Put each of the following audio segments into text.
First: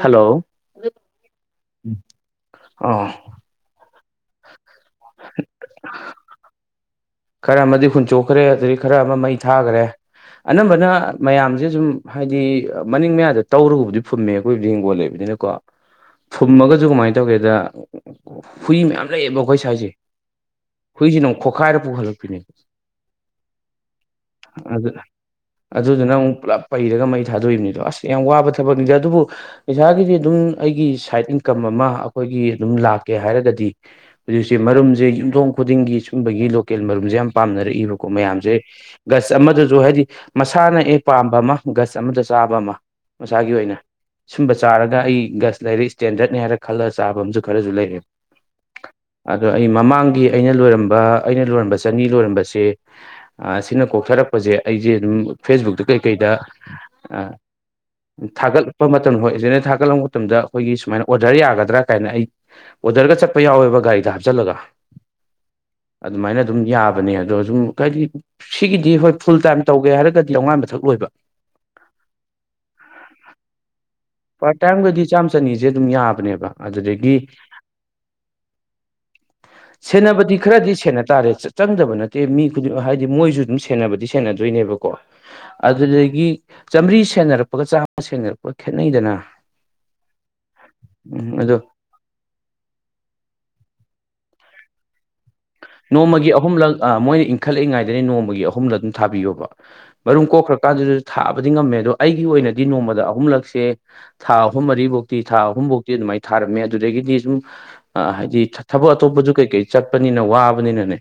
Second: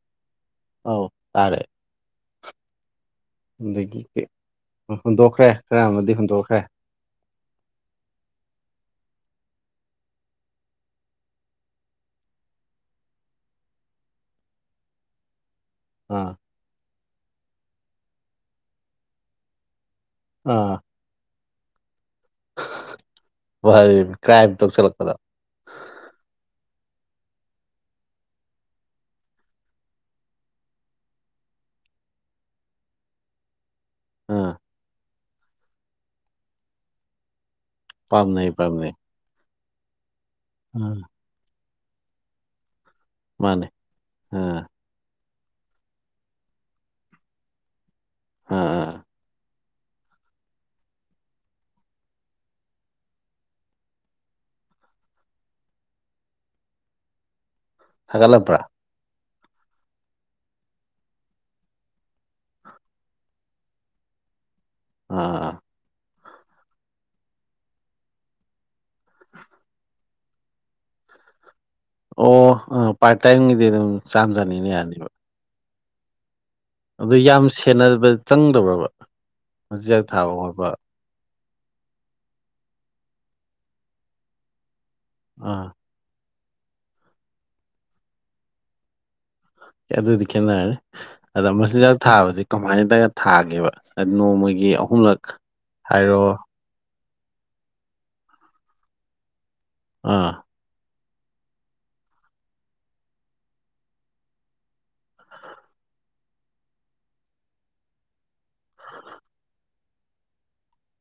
hello ꯑꯧ ꯇꯥꯔꯦ ꯑꯥ ꯑꯗꯒꯤ ꯍꯨꯟꯗꯣꯛꯈ꯭ꯔꯦ ꯈꯔꯥ ꯑꯃꯗꯤ ꯍꯨꯟꯗꯣꯛꯈ꯭ꯔꯦ ꯈꯔꯥ ꯑꯃꯗꯤ ꯍꯨꯟꯆꯣꯛꯈ꯭ꯔꯦ ꯑꯗꯒꯤ ꯈꯔꯥ ꯑꯃ ꯃꯩ ꯊꯥꯒ꯭ꯔꯦ ꯑꯅꯝꯕꯅ ꯃꯌꯥꯝꯁꯦ ꯁꯨꯝ ꯍꯥꯏꯗꯤ ꯃꯅꯤꯡ ꯃꯌꯥꯗ ꯇꯧꯔꯒꯕꯨꯗꯤ ꯐꯨꯝꯃꯦ ꯑꯩꯈꯣꯏꯕꯨꯗꯤ ꯍꯤꯡꯒꯣꯟ ꯂꯩꯕꯅꯤꯅ ꯀꯣ ꯑꯥ ꯐꯨꯝꯃꯒꯁꯨ ꯀꯃꯥꯏ ꯇꯧꯒꯦꯗ ꯍꯨꯏ ꯃꯌꯥꯝ ꯂꯩꯌꯦꯕ ꯑꯈꯣꯏ ꯁꯋꯥꯏꯁꯦ ꯑꯥ ꯍꯨꯏꯁꯤꯅꯃꯨꯛ ꯈꯣꯈꯥꯏꯔꯥ ꯄꯨꯈꯠꯂꯛꯄꯤꯅꯦ [inaudible] ꯀ꯭ꯔꯥꯏꯝ ꯑꯗꯨ ꯇꯧꯁꯤꯜꯂꯛꯄꯗ ꯑꯗꯨꯗꯨꯅ ꯑꯃꯨꯛ ꯄꯨꯂꯞ ꯄꯩꯔꯒ ꯃꯩ ꯊꯥꯗꯣꯛꯏꯕꯅꯤꯗꯣ ꯑꯁ ꯌꯥꯝ ꯋꯥꯕ ꯊꯕꯛꯅꯤꯗ ꯑꯗꯨꯕꯨ ꯄꯩꯁꯥꯒꯤꯗꯤ ꯑꯗꯨꯝ ꯑꯩꯒꯤ ꯁꯥꯏꯠ ꯏꯟꯀꯝ ꯑꯃ ꯑꯩꯈꯣꯏꯒꯤ ꯑꯗꯨꯝ ꯂꯥꯛꯀꯦ ꯍꯥꯏꯔꯒꯗꯤ ꯑꯥ ꯍꯧꯖꯤꯛꯁꯦ ꯃꯔꯨꯝꯁꯦ ꯌꯨꯝꯊꯣꯡ ꯈꯨꯗꯤꯡꯒꯤ ꯁꯨꯝꯕꯒꯤ ꯂꯣꯀꯦꯜ ꯃꯔꯨꯝꯁꯦ ꯌꯥꯝ ꯄꯥꯝꯅꯔꯛꯏꯕ ꯀꯣ ꯄꯥꯝꯅꯩ ꯃꯌꯥꯝꯁꯦ ꯄꯥꯝꯅꯩ ꯒꯁ ꯑꯃꯗꯁꯨ ꯍꯥꯏꯗꯤ ꯃꯁꯥꯅ ꯑꯥ ꯑꯦ ꯄꯥꯝꯕ ꯑꯃ ꯒꯁ ꯑꯃꯗ ꯆꯥꯕ ꯑꯃ ꯃꯁꯥꯒꯤ ꯃꯥꯅꯦ ꯑꯣꯏꯅ ꯁꯨꯝꯕ ꯑꯥ ꯆꯥꯔ ꯒ ꯑꯩ ꯒꯁ ꯂꯩꯔꯦ ꯏꯁꯇꯦꯟꯗꯔꯠꯅꯤ ꯍꯥꯏꯔ ꯈꯜꯂꯒ ꯆꯥꯕ ꯑꯃꯁꯨ ꯈꯔꯁꯨ ꯂꯩꯔꯦ ꯑꯥ ꯑꯥ ꯑꯗꯣ ꯑꯩ ꯃꯃꯥꯡꯒꯤ ꯑꯩꯅ ꯂꯣꯏꯔꯝꯕ ꯑꯩꯅ ꯂꯣꯏꯔꯝꯕ ꯆꯅꯤ ꯂꯣꯏꯔꯝꯕꯁꯦ ꯑꯥ ꯁꯤꯅ ꯀꯣꯛꯊꯔꯛꯄꯁꯦ ꯑꯩꯁꯦ ꯑꯗꯨꯝ ꯐꯦꯁꯕꯨꯛꯇ ꯀꯩꯀꯩꯗ ꯑꯥ ꯊꯥꯒꯠꯂꯛꯄ꯭ꯔꯥ ꯊꯥꯒꯠꯂꯛꯄ ꯃꯇꯝ ꯍꯣꯏ [inaudible] ꯊꯥꯒꯠꯂꯛꯄ ꯃꯇꯝꯗ ꯑꯩꯈꯣꯏꯒꯤ ꯁꯨꯃꯥꯏꯅ ꯑꯣꯔꯗꯔ ꯌꯥꯒꯗ꯭ꯔꯥ ꯀꯥꯏꯅ ꯑꯩ ꯑꯣꯗꯔꯒ ꯆꯠꯄ ꯌꯥꯎꯋꯦꯕ ꯒꯥꯔꯤꯗ ꯍꯥꯞꯆꯜꯂꯒ ꯑꯥ ꯑꯗꯨꯃꯥꯏꯅ ꯑꯗꯨꯝ ꯌꯥꯕꯅꯦ ꯑꯗꯣ ꯁꯨꯝ ꯈꯔꯗꯤ ꯁꯤꯒꯤꯗꯤ ꯍꯣꯏ ꯐꯨꯜ ꯇꯥꯏꯝ ꯇꯧꯒꯦ ꯍꯥꯏꯔꯒꯗꯤ ꯆꯧꯉꯥꯏꯃꯊꯛ ꯂꯣꯏꯕ ꯑꯣ ꯑꯥ ꯄꯥꯔꯠꯇꯥꯏꯝꯒꯤꯗꯤ ꯑꯗꯨꯝ ꯆꯥꯝ ꯄꯥꯔꯠ ꯆꯅꯤꯅ ꯇꯥꯏꯝꯒꯗꯤ ꯌꯥꯅꯤꯕ ꯆꯥꯝ ꯆꯅꯤꯁꯦ ꯑꯗꯨꯝ ꯌꯥꯕꯅꯦꯕ ꯑꯗꯨꯗꯒꯤ ꯑꯗꯨ ꯌꯥꯝ ꯁꯦꯟꯅꯕ ꯆꯪꯗꯕ꯭ꯔꯕ ꯃꯆꯤꯟꯖꯥꯛ ꯊꯥꯕ ꯁꯦꯟꯅꯕꯗꯤ ꯈꯣꯠꯄ ꯈꯔꯗꯤ ꯁꯦꯟꯅ ꯇꯥꯔꯦ ꯆꯪꯗꯕ ꯅꯠꯇꯦ ꯃꯤ ꯈꯨꯗꯤꯡꯃꯛ ꯍꯥꯏꯗꯤ ꯃꯣꯏꯁꯨ ꯑꯗꯨꯝ ꯁꯦꯟꯅꯕꯗꯤ ꯁꯦꯟꯅꯗꯣꯏꯅꯦꯕꯀꯣ ꯑꯥ ꯑꯗꯨꯗꯒꯤ ꯆꯥꯝꯕꯔꯤ ꯁꯦꯟꯅꯔꯛꯄꯒ ꯆꯥꯝꯃꯥ ꯁꯦꯟꯅꯔꯛꯄꯒ ꯈꯦꯠꯅꯩꯗꯅ ꯑꯗꯨꯗꯤ ꯈꯦꯠꯅꯔꯦ ꯎꯝ ꯑꯗꯥ ꯑꯗꯣ ꯃꯆꯤꯟꯖꯥꯛ ꯊꯥꯕꯁꯤ ꯀꯃꯥꯏꯅꯒ ꯊꯥꯒꯦꯕ ꯅꯣꯡꯃꯒꯤ ꯑꯍꯨꯝꯂꯛ ꯍꯥꯏꯔꯣ ꯅꯣꯡꯃꯒꯤ ꯑꯍꯨꯝꯂꯛ ꯑꯥ ꯃꯣꯏꯅ ꯏꯟꯈꯠꯂꯛꯏꯉꯩꯗꯅꯤ ꯅꯣꯡꯃꯒꯤ ꯑꯍꯨꯝꯂꯛ ꯑꯗꯨꯝ ꯊꯥꯕꯤꯌꯣꯕ ꯃꯔꯨꯝ ꯑꯥ ꯀꯣꯛꯈ꯭ꯔꯥ ꯀꯥꯟꯗꯖꯨ ꯊꯥꯕꯗꯤ ꯉꯝꯃꯦ ꯑꯗꯣ ꯑꯩꯒꯤ ꯑꯣꯏꯅꯗꯤ ꯅꯣꯡꯃꯥꯗ ꯑꯍꯨꯝꯂꯛꯁꯦ ꯊꯥ ꯑꯍꯨꯝ ꯃꯔꯤꯕꯧꯇꯤ ꯊꯥ ꯑꯍꯨꯝꯕꯧꯇꯤ ꯑꯗꯨꯃꯥꯏꯅ ꯊꯥꯔꯝꯃꯦ ꯑꯗꯨꯗꯒꯤꯗꯤ ꯁꯨꯝ ꯑꯥ ꯍꯥꯏꯗꯤ ꯊꯕꯛ ꯑꯇꯣꯞꯄꯁꯨ ꯀꯩ ꯀꯩ ꯆꯠꯄꯅꯤꯅ ꯋꯥꯕꯅꯤꯅꯅꯦ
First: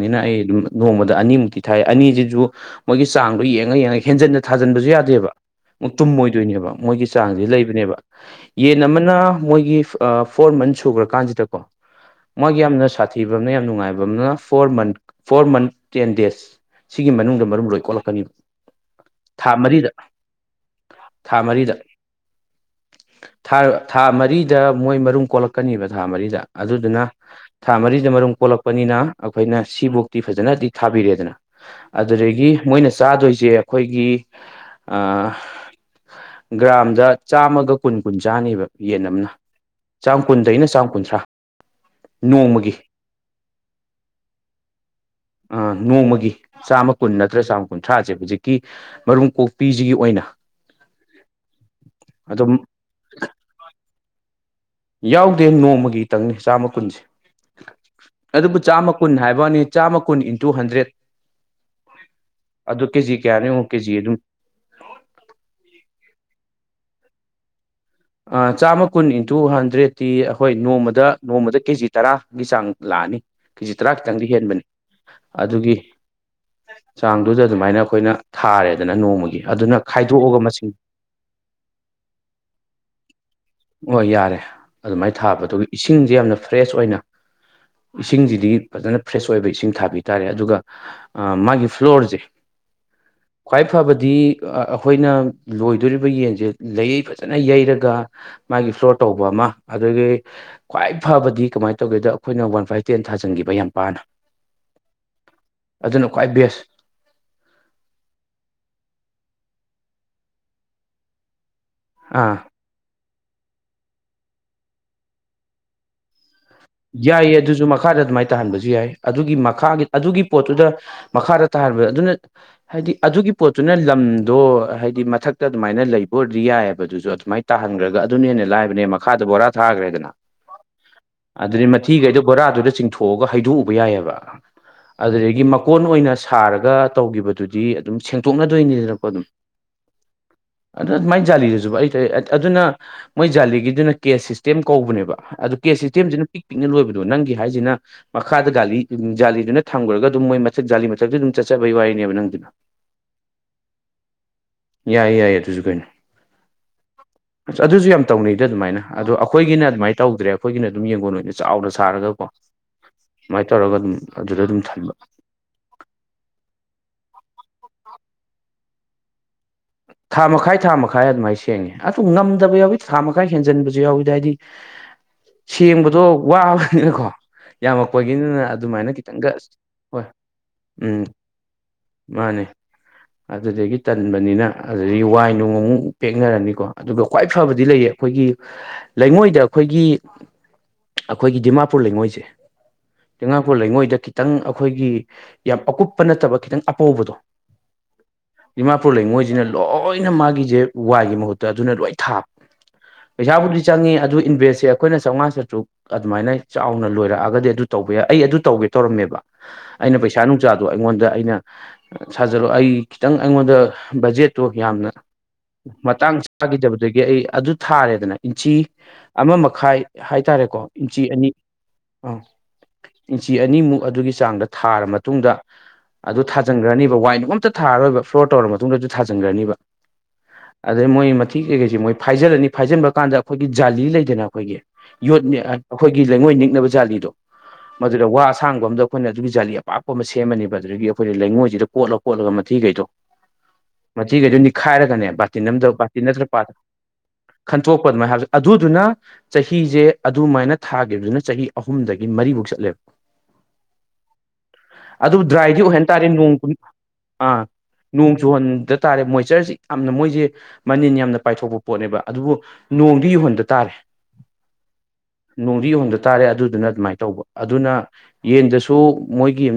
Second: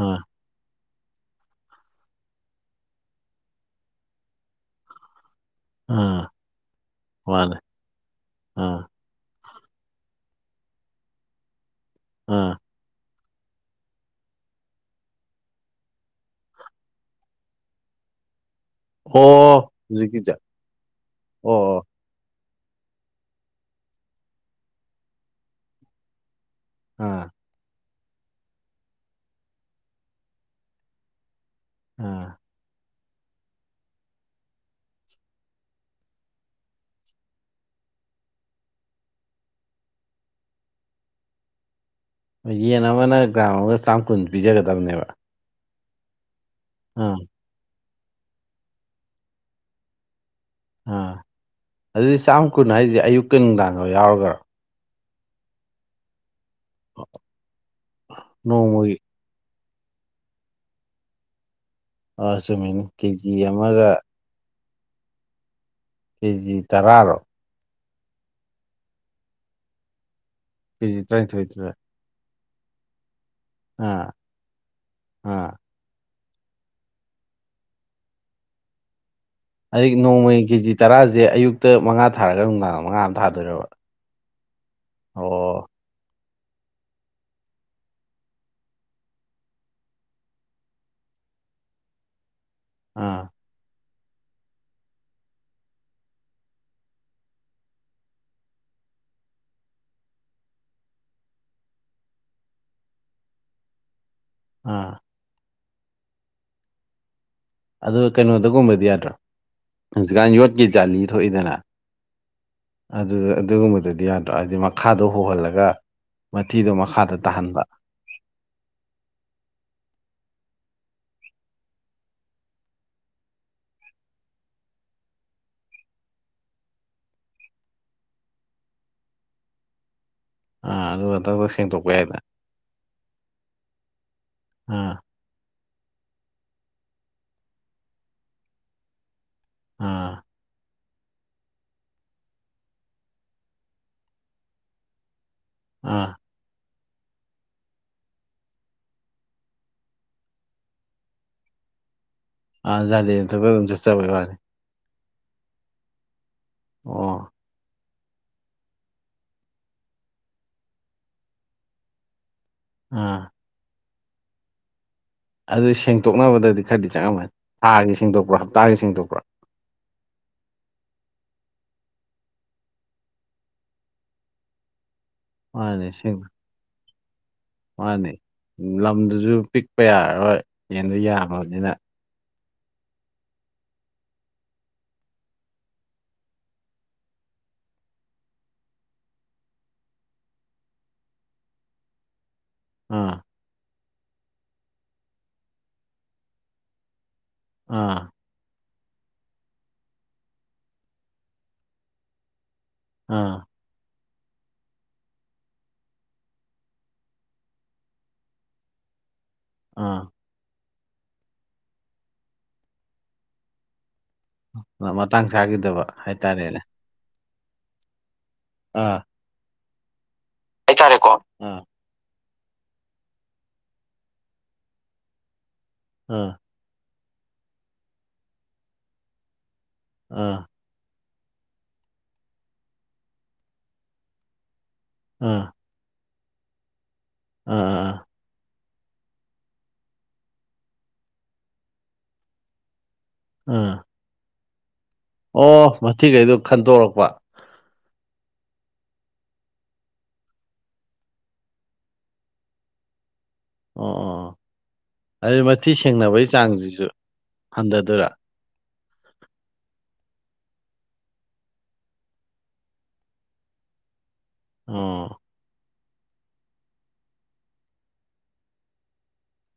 ꯑꯥ ꯑꯩ ꯑꯗꯨꯝ ꯅꯣꯡꯃꯥꯗ ꯑꯅꯤꯃꯨꯛꯇꯤ ꯊꯥꯏ ꯑꯅꯤꯁꯤꯁꯨ ꯃꯣꯏꯒꯤ ꯆꯥꯡꯗꯣ ꯌꯦꯡꯉꯥ ꯌꯦꯡꯉꯥ ꯍꯦꯟꯖꯟꯅ ꯊꯥꯖꯟꯕꯁꯨ ꯌꯥꯗꯦꯕ ꯑꯃꯨꯛ ꯑꯥ ꯇꯨꯝꯃꯣꯏꯗꯣꯏꯅꯦꯕ ꯃꯣꯏꯒꯤ ꯆꯥꯡꯁꯦ ꯃꯥꯅꯦ ꯂꯩꯕꯅꯦꯕ ꯑꯥ ꯌꯦꯟ ꯑꯃꯅ ꯃꯣꯏꯒꯤ ꯑꯥ ꯐꯣꯔ ꯃꯟꯁ ꯁꯨꯒꯔꯥꯀꯥꯟꯁꯤꯗꯀꯣ ꯑꯥ ꯃꯣꯏꯒꯤ ꯌꯥꯝꯅ ꯊꯤꯕ ꯑꯃꯅ ꯌꯥꯝ ꯅꯨꯡꯉꯥꯏꯕ ꯑꯃꯅ four month four month ten days ꯁꯤꯒꯤ ꯃꯅꯨꯡꯗ ꯃꯔꯨꯝ ꯂꯣꯏ ꯀꯣꯛꯂꯛꯀꯅꯤꯕ ꯊꯥ ꯑꯣ ꯃꯔꯤꯗ ꯍꯧꯖꯤꯛꯀꯤꯗ ꯊꯥ ꯃꯔꯤꯗ ꯑꯣ ꯑꯣ ꯊꯥ ꯊꯥ ꯃꯔꯤꯗ ꯃꯣꯏ ꯃꯔꯨꯝ ꯀꯣꯛꯂꯛꯀꯅꯤꯕ ꯊꯥ ꯃꯔꯤꯗ ꯑꯗꯨꯗꯨꯅ ꯑꯥ ꯊꯥ ꯃꯔꯤꯗ ꯃꯔꯨꯝ ꯀꯣꯛꯂꯛꯄꯅꯤꯅ ꯑꯈꯣꯏꯅ ꯁꯤꯕꯧꯇꯤ ꯐꯖꯅꯗꯤ ꯊꯥꯕꯤꯔꯦꯗꯅ ꯑꯗꯨꯗꯒꯤ ꯃꯣꯏꯅ ꯆꯥꯗꯣꯏꯖꯦ ꯑꯩꯈꯣꯏꯒꯤ ꯑꯥ ꯒ꯭ꯔꯥꯝꯗ ꯆꯥꯝꯃꯒ ꯀꯨꯟ ꯀꯨꯟ ꯆꯥꯅꯤꯕ ꯌꯦꯟ ꯑꯃꯅ ꯆꯥꯝ ꯀꯨꯟꯗꯩꯅ ꯆꯝ ꯀꯨꯟꯊ꯭ꯔꯥ ꯅꯣꯡꯃꯒꯤ ꯌꯦꯟ ꯑꯃꯅ ꯒ꯭ꯔꯥꯝ ꯑꯃꯒ ꯆꯥꯝ ꯀꯨꯟ ꯄꯤꯖꯒꯗ꯭ꯕꯅꯦꯕ ꯑꯥ ꯅꯣꯡꯃꯒꯤ ꯆꯥꯝꯃ ꯀꯨꯟ ꯅꯠꯇ꯭ꯔ ꯆꯥꯝꯃ ꯀꯨꯟꯊ꯭ꯔꯥꯖꯦ ꯍꯨꯖꯤꯛꯀꯤ ꯃꯔꯨꯝ ꯀꯣꯛꯄꯤꯖꯤꯒꯤ ꯑꯣꯏꯅ ꯑꯥ ꯑꯗꯨꯗꯤ ꯆꯥꯝ ꯑꯗꯨꯝ ꯀꯨꯟ ꯍꯥꯏꯖꯦ ꯑꯌꯨꯛꯀꯤ ꯅꯨꯡꯗꯥꯡꯒ ꯌꯥꯎꯔꯒ꯭ꯔꯣ ꯌꯥꯎꯗꯦ ꯅꯣꯡꯃꯒꯤꯇꯪꯅꯦ ꯆꯥꯝꯃ ꯀꯨꯟꯁꯦ ꯑꯗꯨꯕꯨ ꯆꯥꯝꯃ ꯅꯣꯡꯃꯒꯤ ꯀꯨꯟ ꯍꯥꯏꯕꯋꯅꯤ ꯆꯥꯝꯃ ꯀꯨꯟ ꯏꯟꯇꯨ ꯍꯟꯗ꯭ꯔꯦꯠ ꯑꯥ ꯑꯗꯨ ꯆꯨꯝꯃꯤꯅꯤ ꯀꯦꯖꯤ ꯀꯌꯥꯅꯣ ꯌꯦꯡꯉꯣ ꯑꯃꯒ ꯀꯦꯖꯤ ꯑꯗꯨꯝ ꯀꯦꯖꯤ ꯇꯔꯥꯔꯣ ꯑꯥ ꯆꯥꯝꯃ ꯀꯨꯟ ꯏꯟꯇꯨ ꯍꯟꯗ꯭ꯔꯦꯗꯠꯇꯤ ꯑꯈꯣꯏ ꯀꯦꯖꯤ ꯅꯣꯡꯃꯗ ꯅꯣꯡꯃꯗ ꯇꯔꯥꯅꯤꯊꯣꯏꯗꯨꯗ ꯀꯦꯖꯤ ꯇꯔꯥꯒꯤ ꯆꯥꯡ ꯂꯥꯛꯑꯅꯤ ꯀꯦꯖꯤ ꯇꯔꯥ ꯑꯥ ꯈꯤꯇꯪꯗꯤ ꯍꯦꯟꯕꯅꯤ ꯑꯥ ꯑꯗꯨꯒꯤ ꯆꯥꯡꯗꯨꯗ ꯑꯗꯨꯃꯥꯏꯅ ꯑꯈꯣꯏꯅ ꯊꯥꯔꯦꯗꯅ ꯅꯣꯡꯃꯒꯤ ꯑꯗꯨꯅ ꯑꯗꯒꯤ ꯈꯥꯏꯗꯣꯛꯑꯒ ꯅꯣꯡꯃꯒꯤ ꯀꯦꯖꯤ ꯃꯁꯤꯡ ꯇꯔꯥꯖꯦ ꯑꯌꯨꯛꯇ ꯃꯉꯥ ꯊꯥꯔꯒ ꯅꯨꯡꯗꯥꯡ ꯃꯉꯥ ꯑꯃ ꯊꯥꯗꯣꯏꯔꯥꯕ ꯑꯣ ꯌꯥꯔꯦ ꯑꯗꯨꯃꯥꯏꯅ ꯊꯥꯕ ꯑꯗꯨꯒ ꯏꯁꯤꯡꯖꯦ ꯌꯥꯝꯅ ꯐ꯭ꯔꯦꯁ ꯑꯣꯏꯅ ꯏꯁꯤꯡꯖꯤꯗꯤ ꯐꯖꯅ ꯐ꯭ꯔꯦꯁ ꯑꯣꯏꯕ ꯏꯁꯤꯡ ꯊꯥꯕꯤ ꯇꯥꯔꯦ ꯑꯗꯨꯒ ꯑꯥ ꯃꯥꯒꯤ ꯐ꯭ꯂꯣꯔꯖꯦ ꯑꯥ ꯈ꯭ꯋꯥꯏ ꯐꯕꯗꯤ ꯑꯈꯣꯏꯅ ꯂꯣꯏꯗꯣꯔꯤꯕ ꯌꯦꯟꯖꯦ ꯂꯩꯌꯩ ꯐꯖꯅ ꯌꯩꯔꯒ ꯃꯥꯒꯤ ꯏꯁ꯭ꯇꯣꯔ ꯇꯧꯕ ꯑꯃ ꯑꯗꯒꯤ ꯈ꯭ꯋꯥꯏ ꯐꯕꯗꯤ ꯀꯃꯥꯏꯅ ꯇꯧꯒꯦꯗ ꯑꯈꯣꯏꯅ ꯋꯥꯟ ꯐꯥꯏꯞ ꯇꯦꯟ ꯊꯥꯖꯟꯒꯤꯕ ꯌꯥꯝ ꯄꯥꯅ ꯑꯥ ꯑꯗꯨꯅ ꯈꯋ꯭ꯥꯏ ꯕꯦꯁ ꯑꯗꯨꯒ ꯀꯩꯅꯣꯗꯒꯨꯝꯕꯗꯤ ꯌꯥꯗ꯭ꯔꯣ ꯍꯧꯖꯤꯛꯀꯥꯟ ꯌꯣꯠꯀꯤ ꯖꯥꯂꯤ ꯊꯣꯛꯏꯗꯅ ꯑꯥ ꯑꯗꯨꯗ ꯑꯗꯨꯒꯨꯝꯕꯗꯨꯗꯤ ꯌꯥꯗ꯭ꯔꯣ ꯍꯥꯏꯗꯤ ꯃꯈꯥꯗꯣ ꯍꯣꯍꯜꯂꯒ ꯃꯊꯤꯗꯣ ꯃꯈꯥꯗ ꯌꯥꯏꯌꯦ ꯇꯥꯍꯟꯕ ꯑꯗꯨꯖꯨ ꯃꯈꯥ ꯃꯈꯥꯗ ꯑꯗꯨꯃꯥꯏꯅ ꯇꯥꯍꯟꯕꯖꯨ ꯌꯥꯏ ꯑꯗꯨꯒꯤ ꯃꯈꯥꯒꯤ ꯑꯗꯨꯒꯤ ꯄꯣꯠꯇꯨꯗ ꯃꯈꯥꯗ ꯇꯥꯍꯟꯕ ꯑꯗꯨꯅ ꯍꯥꯏꯗꯤ ꯑꯗꯨꯒꯤ ꯄꯣꯠꯇꯨꯅ ꯂꯝꯗꯣ ꯍꯥꯏꯗꯤ ꯃꯊꯛꯇ ꯑꯗꯨꯃꯥꯏꯅ ꯂꯩꯕ ꯑꯣꯏꯔꯗꯤ ꯌꯥꯏꯌꯦꯕꯗꯨꯖꯨ ꯑꯗꯨꯃꯥꯏ ꯇꯥꯍꯟꯒ꯭ꯔꯒ ꯑꯗꯨꯅ ꯍꯦꯟꯅ ꯂꯥꯏꯕꯅꯦ ꯃꯈꯥꯗ ꯕꯣꯔꯥ ꯊꯥꯒ꯭ꯔꯦꯗꯅ ꯑꯥ ꯑꯗꯨꯒ ꯗꯛ ꯗꯛ ꯑꯗꯨꯗꯤ ꯁꯦꯡꯗꯣꯛꯄ ꯃꯊꯤꯒꯩꯗꯣ ꯌꯥꯏꯗꯅ ꯕꯣꯔꯥꯗꯨꯗ ꯆꯤꯡꯊꯣꯛꯑꯒ ꯍꯩꯗꯣꯛꯎꯕ ꯌꯥꯏꯌꯦꯕ ꯑꯥ ꯑꯗꯨꯗꯒꯤ ꯀꯣꯟ ꯑꯣꯏꯅ ꯁꯥꯔꯒ ꯇꯧꯒꯤꯕꯗꯨꯗꯤ ꯑꯗꯨꯝ ꯁꯦꯡꯇꯣꯛꯅꯗꯣꯏꯅꯤꯗꯅꯀꯣ ꯑꯗꯨꯝ ꯑꯥ ꯑꯗꯨ ꯑꯗꯨꯃꯥꯏ ꯖꯥꯂꯤꯗꯨꯖꯨꯕ ꯑꯩ ꯑꯗꯨꯅ ꯃꯣꯏ ꯖꯥꯂꯤꯒꯤꯗꯨꯅ ꯀꯦꯁ ꯁꯤꯁꯇꯦꯝ ꯀꯧꯕꯅꯦꯕ ꯑꯗꯨ ꯑꯥ ꯁꯤꯁꯇꯦꯝꯖꯤꯅ ꯄꯤꯛ ꯄꯤꯛꯅ ꯂꯣꯏꯕꯗꯣ ꯅꯪꯒꯤ ꯍꯥꯏꯖꯤꯅ ꯃꯈꯥꯗ ꯒꯥꯂꯤ ꯖꯥꯂꯤꯗꯨꯅ ꯊꯝꯒ꯭ꯔꯒ ꯑꯗꯨꯝ ꯃꯣꯏ ꯃꯊꯛ ꯖꯥꯂꯤ ꯃꯊꯛꯇ ꯑꯗꯨꯝ ꯆꯠꯆꯕꯩ ꯋꯥꯔꯤꯅꯦꯕ ꯅꯪꯗꯨ ꯑꯥ ꯖꯥꯂꯤ ꯃꯊꯛꯇ ꯑꯗꯨꯝ ꯆꯠꯆꯕꯩ ꯋꯥꯅꯤ ꯌꯥꯏ ꯌꯥꯏ ꯑꯗꯨꯖꯨ ꯀꯩꯅꯣ ꯑꯣ ꯑꯗꯨꯖꯨ ꯌꯥꯝ ꯇꯧꯅꯩꯗ ꯑꯗꯨꯃꯥꯏꯅ ꯑꯗꯣ ꯑꯈꯣꯏꯒꯤꯅ ꯑꯗꯨꯃꯥꯏꯅ ꯇꯧꯗ꯭ꯔꯦ ꯑꯈꯣꯏꯒꯤꯅ ꯑꯗꯨꯝ ꯌꯦꯡꯒꯣꯟ ꯑꯣꯏꯅ ꯆꯥꯎꯅ ꯁꯥꯔꯒꯀꯣ ꯑꯥ ꯑꯗꯨꯃꯥꯏ ꯇꯧꯔꯒ ꯑꯗꯨꯝ ꯑꯗꯨꯗ ꯑꯗꯨꯝ ꯊꯝꯕ ꯑꯗꯨ ꯁꯦꯡꯇꯣꯛꯅꯕꯗꯗꯤ ꯈꯔꯗꯤ ꯆꯪꯉꯝꯃꯅꯤ ꯊꯥꯒꯤ ꯁꯦꯡꯗꯣꯛꯄ꯭ꯔꯥ ꯍꯞꯇꯥꯒꯤ ꯁꯦꯡꯗꯣꯛꯄ꯭ꯔꯥ ꯊꯥ ꯃꯈꯥꯏ ꯊꯥ ꯃꯈꯥꯏ ꯑꯗꯨꯃꯥꯏꯟ ꯁꯦꯡꯉꯤ ꯑꯗꯨ ꯉꯝꯗꯕ ꯌꯥꯎꯋꯤ ꯊꯥ ꯃꯈꯥꯏ ꯍꯦꯟꯖꯟꯕꯖꯨ ꯌꯥꯎꯋꯤꯗ ꯍꯥꯏꯗꯤ ꯃꯥꯅꯤ ꯁꯦꯡꯕꯗꯣ ꯁꯦꯡ ꯋꯥꯕꯅꯤꯅ ꯀꯣ ꯃꯥꯅꯤ ꯌꯥꯝꯃꯛꯄꯒꯤꯅꯤꯅ ꯑꯗꯨꯃꯥꯏꯟꯅ ꯈꯤꯇꯪꯒ ꯂꯝꯗꯨꯁꯨ ꯑꯁ ꯄꯤꯛꯄ ꯍꯣꯏ ꯌꯥꯔꯔꯣꯏ ꯌꯦꯟꯗꯣ ꯎꯝ ꯌꯥꯝꯃꯕꯅꯤꯅ ꯃꯥꯅꯦ ꯑꯗꯨꯗꯒꯤ ꯇꯟꯕꯅꯤꯅ ꯑꯗꯨꯗꯒꯤ ꯋꯥꯏ ꯅꯣꯡ ꯑꯃꯨꯛ ꯄꯦꯛꯅꯔꯅꯤ ꯀꯣ ꯑꯗꯨꯒ ꯈ꯭ꯋꯥꯏ ꯐꯕꯗꯤ ꯂꯩꯌꯦ ꯑꯩꯈꯣꯏꯒꯤ ꯂꯩꯉꯣꯏꯗ ꯑꯈꯣꯏꯒꯤ ꯑꯈꯣꯏꯒꯤ ꯗꯤꯃꯥꯄꯨꯔ ꯂꯩꯉꯣꯏꯁꯦ ꯑꯥ ꯗꯤꯃꯥꯄꯨꯔ ꯂꯩꯉꯣꯏꯗ ꯈꯤꯇꯪ ꯑꯈꯣꯏꯒꯤ ꯌꯥꯝ ꯑꯀꯨꯞꯄ ꯅꯠꯇꯕ ꯈꯤꯇꯪ ꯑꯄꯧꯕꯗꯣ ꯑꯥ ꯗꯤꯃꯥꯄꯨꯔ ꯂꯩꯉꯣꯏꯖꯤꯅ ꯂꯣꯏꯅ ꯃꯥꯒꯤꯖꯦ ꯋꯥꯏꯒꯤ ꯃꯍꯨꯠꯇ ꯑꯗꯨꯅ ꯂꯣꯏ ꯊꯥꯕ ꯑꯥ ꯄꯩꯁꯥꯕꯨꯗꯤ ꯆꯪꯉꯤ ꯑꯗꯨ ꯏꯟꯚꯦꯁꯦ ꯑꯩꯈꯣꯏ ꯆꯧꯉꯥ ꯆꯇ꯭ꯔꯨꯛ ꯑꯗꯨꯃꯥꯏꯅ ꯆꯥꯎꯅ ꯂꯣꯏꯔꯛꯑꯒꯗꯤ ꯑꯗꯨ ꯇꯧꯕ ꯌꯥꯏ ꯑꯩ ꯑꯗꯨ ꯇꯧꯒꯦ ꯇꯧꯔꯝꯃꯦꯕ ꯑꯩꯅ ꯑꯥ ꯄꯩꯁꯥ ꯅꯨꯡꯁꯥꯗꯣ ꯑꯩꯉꯣꯟꯗ ꯑꯩꯅ ꯁꯥꯖꯜꯂꯣ ꯑꯩ ꯈꯤꯇꯪ ꯑꯩꯉꯣꯟꯗ ꯕꯥꯖꯦꯠꯇꯨ ꯌꯥꯝꯅ ꯃ- ꯃꯇꯥꯡ ꯆꯥꯈꯤꯗꯕ ꯃꯇꯥꯡ ꯍꯥꯏꯇꯥꯔꯦꯅꯦ ꯆꯥꯒꯤꯗꯕ ꯑꯗꯨꯗꯒꯤ ꯑꯩ ꯑꯗꯨ ꯊꯥꯔꯦꯗꯅ ꯏꯟꯆꯤ ꯑꯥ ꯑꯃ ꯃꯈꯥꯏ ꯍꯥꯏꯇꯥꯔꯦ ꯀꯣ ꯏꯟꯆꯤ ꯀꯣ ꯑꯅꯤ ꯑꯥ ꯑꯥ ꯏꯟꯆꯤ ꯑꯅꯤꯃꯨꯛ ꯑꯗꯨꯒꯤ ꯆꯥꯡꯗ ꯊꯥꯔ ꯃꯇꯨꯡꯗ ꯑꯗꯨ ꯊꯥ ꯑꯥ ꯊꯥꯖꯤꯟꯒ꯭ꯔꯅꯤꯕ ꯋꯥꯏ ꯅꯨꯡ ꯑꯝꯇ ꯊꯥꯔꯣꯏꯕ ꯐ꯭ꯂꯣꯔ ꯇꯧꯔꯕ ꯃꯇꯨꯡꯗ ꯊꯥꯖꯤꯟꯒ꯭ꯔꯅꯤꯕ ꯑꯥ ꯑꯗꯩ ꯃꯣꯏ ꯃꯊꯤ ꯀꯩꯀꯩꯖꯤ ꯃꯣꯏ ꯐꯥꯏꯖꯤꯜꯂꯅꯤ ꯐꯥꯏꯖꯤꯟꯕ ꯀꯥꯟꯗ ꯑꯩꯈꯣꯏꯒꯤ ꯖꯥꯂꯤ ꯂꯩꯗꯅ ꯑꯩꯈꯣꯏꯒꯤ ꯌꯣꯠ ꯅꯤꯛ ꯑꯥ ꯑꯩꯈꯣꯏꯒꯤ ꯂꯩꯉꯣꯏ ꯅꯤꯛꯅꯕ ꯖꯥꯂꯤꯗꯣ ꯑꯥ ꯃꯗꯨꯗ ꯑꯥ ꯋꯥ ꯑꯁꯥꯡꯕ ꯑꯝꯗ ꯑꯩꯈꯣꯏꯅ ꯑꯗꯨꯒꯤ ꯖꯥꯂꯤ ꯑꯄꯥꯛꯄ ꯑꯃ ꯁꯦꯝꯃꯅꯤꯕ ꯑꯗꯨꯗꯒꯤ ꯑꯩꯈꯣꯏꯅ ꯂꯩꯉꯣꯏꯁꯤꯗ ꯀꯣꯠꯂ ꯀꯣꯠꯂꯒ ꯃꯊꯤꯒꯩꯗꯣ ꯑꯥ ꯃꯊꯤꯒꯩꯗꯨ ꯅꯤꯈꯥꯏꯔꯒꯅꯦ ꯕꯥꯇꯤꯟ ꯑꯝꯗ ꯑꯣ ꯕꯥꯇꯤꯟ ꯅꯠꯇ꯭ꯔ ꯃꯊꯤꯈꯩꯗꯣ ꯄꯥꯇ꯭ꯔ ꯈꯟꯗꯣꯔꯛꯄ ꯈꯟꯇꯣꯛꯄ ꯑꯗꯨꯃꯥꯏꯟ ꯍꯥꯏꯕ ꯑꯗꯨꯗꯨꯅ ꯆꯍꯤꯖꯦ ꯑꯗꯨꯃꯥꯏꯅ ꯊꯥꯒꯤꯕꯗꯨꯅ ꯆꯍꯤ ꯑꯍꯨꯝꯗꯒꯤ ꯃꯔꯤꯕꯥꯎ ꯆꯠꯂꯦ ꯑꯣ ꯑꯣ ꯑꯗꯨ ꯗ꯭ꯔꯥꯏꯗꯤ ꯃꯊꯤ ꯑꯣꯏꯍꯟ ꯇꯥꯔꯦ ꯁꯦꯡꯅꯕꯒꯤ ꯅꯣꯡ [unintelligible] ꯆꯥꯡꯁꯤꯁꯨ ꯑꯥ ꯍꯟꯊꯗꯣꯏꯔꯥ ꯅꯣꯡ ꯆꯨꯍꯟꯗ ꯇꯥꯔꯦ ꯃꯣꯏꯆꯔꯖꯤ ꯌꯥꯝꯅ ꯃꯣꯏꯖꯤ ꯃꯅꯤꯟ ꯌꯥꯝꯅ ꯄꯥꯏꯊꯣꯛꯄ ꯄꯣꯠꯅꯦꯕ ꯑꯗꯨꯕꯨ ꯅꯣꯡꯗꯤ ꯌꯨꯍꯟꯗ ꯇꯥꯔꯦ ꯑꯣ ꯅꯣꯡꯗꯤ ꯌꯨꯍꯟꯝꯗ ꯇꯥꯔꯦ ꯑꯗꯨꯗꯨꯅ ꯑꯗꯨꯃꯥꯏ ꯇꯧꯕ ꯑꯗꯨꯅ ꯌꯦꯟꯗꯁꯨ ꯃꯣꯏꯒꯤ